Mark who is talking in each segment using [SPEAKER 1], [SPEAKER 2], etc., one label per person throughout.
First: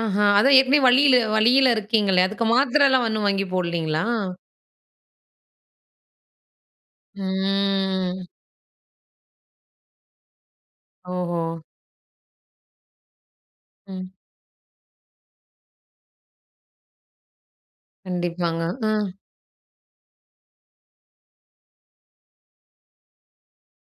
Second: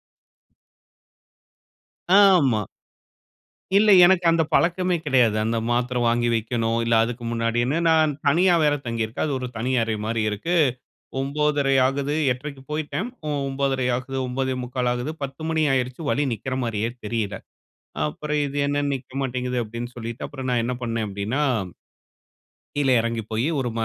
[SPEAKER 1] ஆஹா, அதான் எப்டி வழியில வழியில இருக்கீங்கள! அதுக்கு
[SPEAKER 2] ஆமா.
[SPEAKER 1] மாத்திரைலாம் ஒண்ணும் வாங்கி
[SPEAKER 2] இல்ல,
[SPEAKER 1] போடலைங்களா?
[SPEAKER 2] எனக்கு அந்த பழக்கமே கிடையாது. அந்த மாத்திர வாங்கி வக்கணும். இல்ல அதுக்கு முன்னாடின்னு நான்
[SPEAKER 1] ம்.
[SPEAKER 2] தனியா வேற தங்கியிருக்கேன். அது ஒரு தனி அறை மாரி இருக்கு.
[SPEAKER 1] ஓஹோ!
[SPEAKER 2] 9:30 ஆகுது. 8:30க்கு போயிட்டேன். ம் 9:30
[SPEAKER 1] ம்.
[SPEAKER 2] ஆகுது, 9:45 ஆகுது 10 மணி ஆயிருச்சு. வழி நிக்குற மாரியே தெரியல. அப்புறம் இது
[SPEAKER 1] கண்டிப்பாங்க.
[SPEAKER 2] என்ன
[SPEAKER 1] ம்.
[SPEAKER 2] நிக்க மாட்டேங்குது அப்டின்னு சொல்லிட்டு அப்பறம் நான் என்ன பண்னேன் அப்டின்னா, கீழ இறங்கி போய் ஒரு ம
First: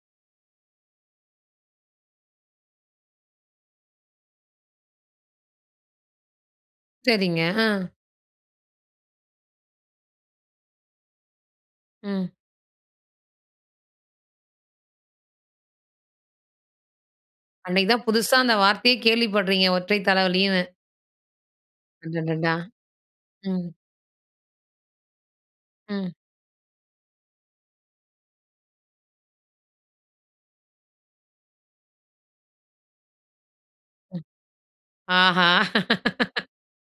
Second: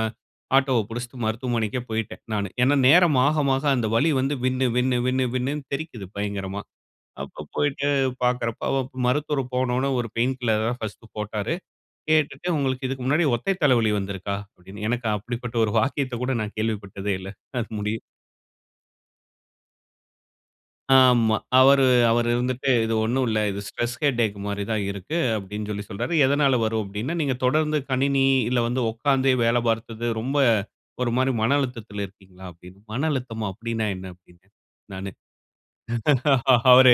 [SPEAKER 2] ஆட்டோவ பிடிச்சுட்டு மருத்துவமனைக்கே போயிட்டேன் நானு. ஏனா, நேரம் மாக, மாக அந்த வலி வந்து வின்னு, வின்னு, வின்னு, வின்னுனு தெறிக்கிது பயங்கரமா.
[SPEAKER 1] சரிங்க.
[SPEAKER 2] அப்போ
[SPEAKER 1] அ.
[SPEAKER 2] போயிட்டு பாக்கறப்போ, அவருக்கு மருத்துவர் போன உடனே ஒரு பெயின் கில்லர் தான் ஃபர்ஸ்ட் போட்டாரு.
[SPEAKER 1] ம்.
[SPEAKER 2] கேட்டுட்டு "உங்களுக்கு இதுக்கு முன்னாடி ஒற்றை தலைவலி வந்திருக்கா?" அப்படின்னு, எனக்கு அப்படிப்பட்ட ஒரு வாக்கியத்த கூட நான் கேள்விப்பட்டதே இல்ல. அது
[SPEAKER 1] அன்னைக்கு
[SPEAKER 2] முடியும்.
[SPEAKER 1] தான் புதுசா அந்த வார்த்தையே கேள்விப்பட்றீங்க "ஒற்றை தலைவலின்னு."
[SPEAKER 2] ஆமா. அவரு அவரு
[SPEAKER 1] அடடா!
[SPEAKER 2] வந்துட்டு, "இது ஒண்ணும் இல்ல. இது
[SPEAKER 1] ம்.
[SPEAKER 2] ஸ்ட்ரெஸ் ஹெடேக் மாரி தான் இருக்கு." அப்டின்னு சொல்லி சொல்றார்.
[SPEAKER 1] ம்.
[SPEAKER 2] "எதனால வரும்?" அப்டின்னா, "நீங்க தொடர்ந்து கணினி, இல்ல வந்து உட்கார்ந்தே வேலை பார்த்தது, ரொம்ப ஒரு மாரி மன அழுத்தத்துல இருக்கீங்களா?" அப்டின்னு "மன அழுத்தமா அப்டின்னா என்ன?"
[SPEAKER 1] ம்.
[SPEAKER 2] அப்டினே நானு.
[SPEAKER 1] ஆஹா!
[SPEAKER 2] அவரு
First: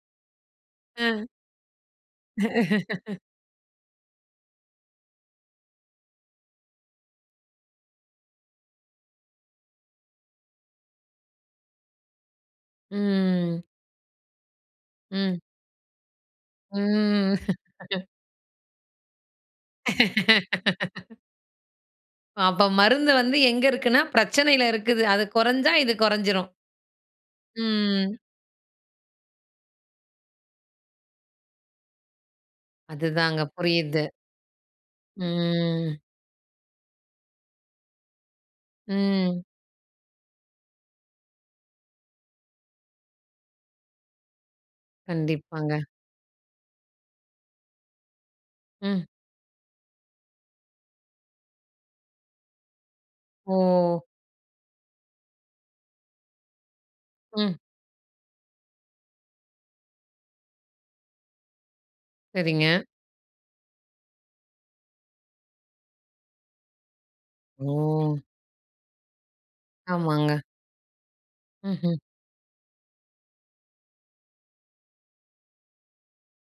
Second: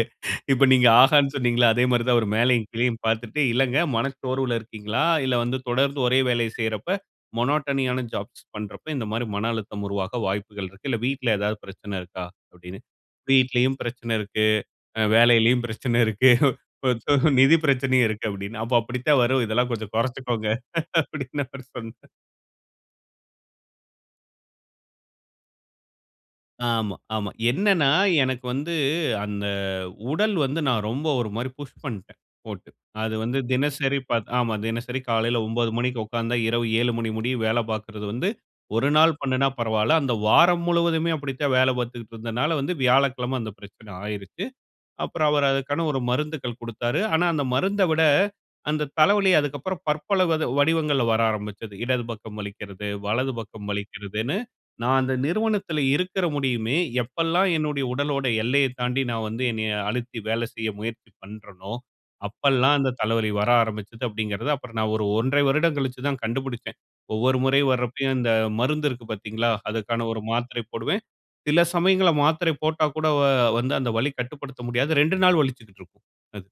[SPEAKER 2] இப்ப நீங்க
[SPEAKER 1] ம்.
[SPEAKER 2] "ஆகான்னு" சொன்னீங்கள்ள, அதே மாரி தான் அவர் மேலேயும், கீழேயும் பார்த்துட்டு, "இல்லங்க மனச்சோர்வுல இருக்கீங்களா? இல்ல வந்து தொடர்ந்து ஒரே வேலைய செய்றப்ப மோனோட்டனியான ஜாப்ஸ் பண்றப்ப இந்த மாரி மன அழுத்தம் உருவாக வாய்ப்புகள் இருக்கு. இல்ல வீட்ல ஏதாவது பிரச்சன இருக்கா?" அப்டினு.
[SPEAKER 1] ம்.
[SPEAKER 2] "வீட்லயும் பிரச்சன இருக்கு. அ
[SPEAKER 1] ம்.
[SPEAKER 2] வேலையிலும் பிரச்சன இருக்கு. கொஞ்சம்
[SPEAKER 1] ம்.
[SPEAKER 2] நிதி பிரச்சனையும் இருக்கு." "அப்டின்னா, அப்ப அப்படித்தான் வரும். இதெல்லாம் கொஞ்சம் கொறச்சுக்கோங்க." அப்டின்னு அவரு சொன்னார்.
[SPEAKER 1] அப்ப மருந்து வந்து எங்க இருக்குன்னா, பிரச்சனையில இருக்குது. அது கொறஞ்சா, இது கொறஞ்சுரும்.
[SPEAKER 2] ஆமா, ஆமா. என்னென்னா
[SPEAKER 1] ம்.
[SPEAKER 2] எனக்கு வந்து, அந்த உடல் வந்து, நான் ரொம்ப ஒரு மாரி புஷ் பண்டேன் போட்டு. அது வந்து
[SPEAKER 1] அதுதாங்க
[SPEAKER 2] தினசரி
[SPEAKER 1] புரியுது.
[SPEAKER 2] பாத் ஆமா, தினசரி காலையில 9:00க்கு
[SPEAKER 1] ம்.
[SPEAKER 2] உட்கார்ந்தா இரவு 7:00 மணி முடிய வேலை பார்க்கிறது வந்து, ஒரு நாள்
[SPEAKER 1] ம்.
[SPEAKER 2] பண்ணுனா பரவால்ல. அந்த வாரம் முழுவதுமே அப்டித்தான் வேலை பார்த்துட்டு இருந்ததுனால வந்து, வியாழக்கிழமை அந்த பிரச்சனை ஆயிருச்சு. அப்பறம் அவர்
[SPEAKER 1] கண்டிப்பாங்க.
[SPEAKER 2] அதுக்கான ஒரு மருந்துகள் குடுத்தாரு. ஆனா, அந்த மருந்த விட, அந்த
[SPEAKER 1] ம்.
[SPEAKER 2] தலைவலி அதுக்கப்பறம் பற்பல வத வடிவங்கள்ல வர ஆரம்பிச்சது. இடது பக்கம் வலிக்கிறது, வலது பக்கம்
[SPEAKER 1] ஓ!
[SPEAKER 2] வலிக்கிறதுன்னு நான் அந்த நிறுவனத்தில இருக்கிற முடியுமே எப்பெல்லாம்
[SPEAKER 1] ம்.
[SPEAKER 2] என்னுடைய உடலோட எல்லையைத் தாண்டி நான் வந்து என்னைய அழுத்தி வேலை செய்ய முயற்சி பண்றனோ,
[SPEAKER 1] சரிங்க.
[SPEAKER 2] அப்பெல்லாம் அந்த தலைவலி வர ஆரம்பிச்சது அப்டிங்கறத அப்புறம் நான் ஒரு 1 1/2 வருடம் கழிச்சு தான் கண்டுபிடிச்சேன். ஒவ்வொரு முறை வர்றப்பயும்,
[SPEAKER 1] ஓ!
[SPEAKER 2] இந்த மருந்து இருக்கு பாத்தீங்களா? அதுக்கான ஒரு
[SPEAKER 1] ஆமாங்க.
[SPEAKER 2] மாத்திரை போடுவேன். சில
[SPEAKER 1] ம்ஹ்ம்.
[SPEAKER 2] சமயங்கள்ல மாத்திரை போட்டா கூட அ வந்து, அந்த வலி கட்டுப்படுத்த முடியாது. 2 நாள் வலிச்சுக்கிட்டு இருக்கும் அது.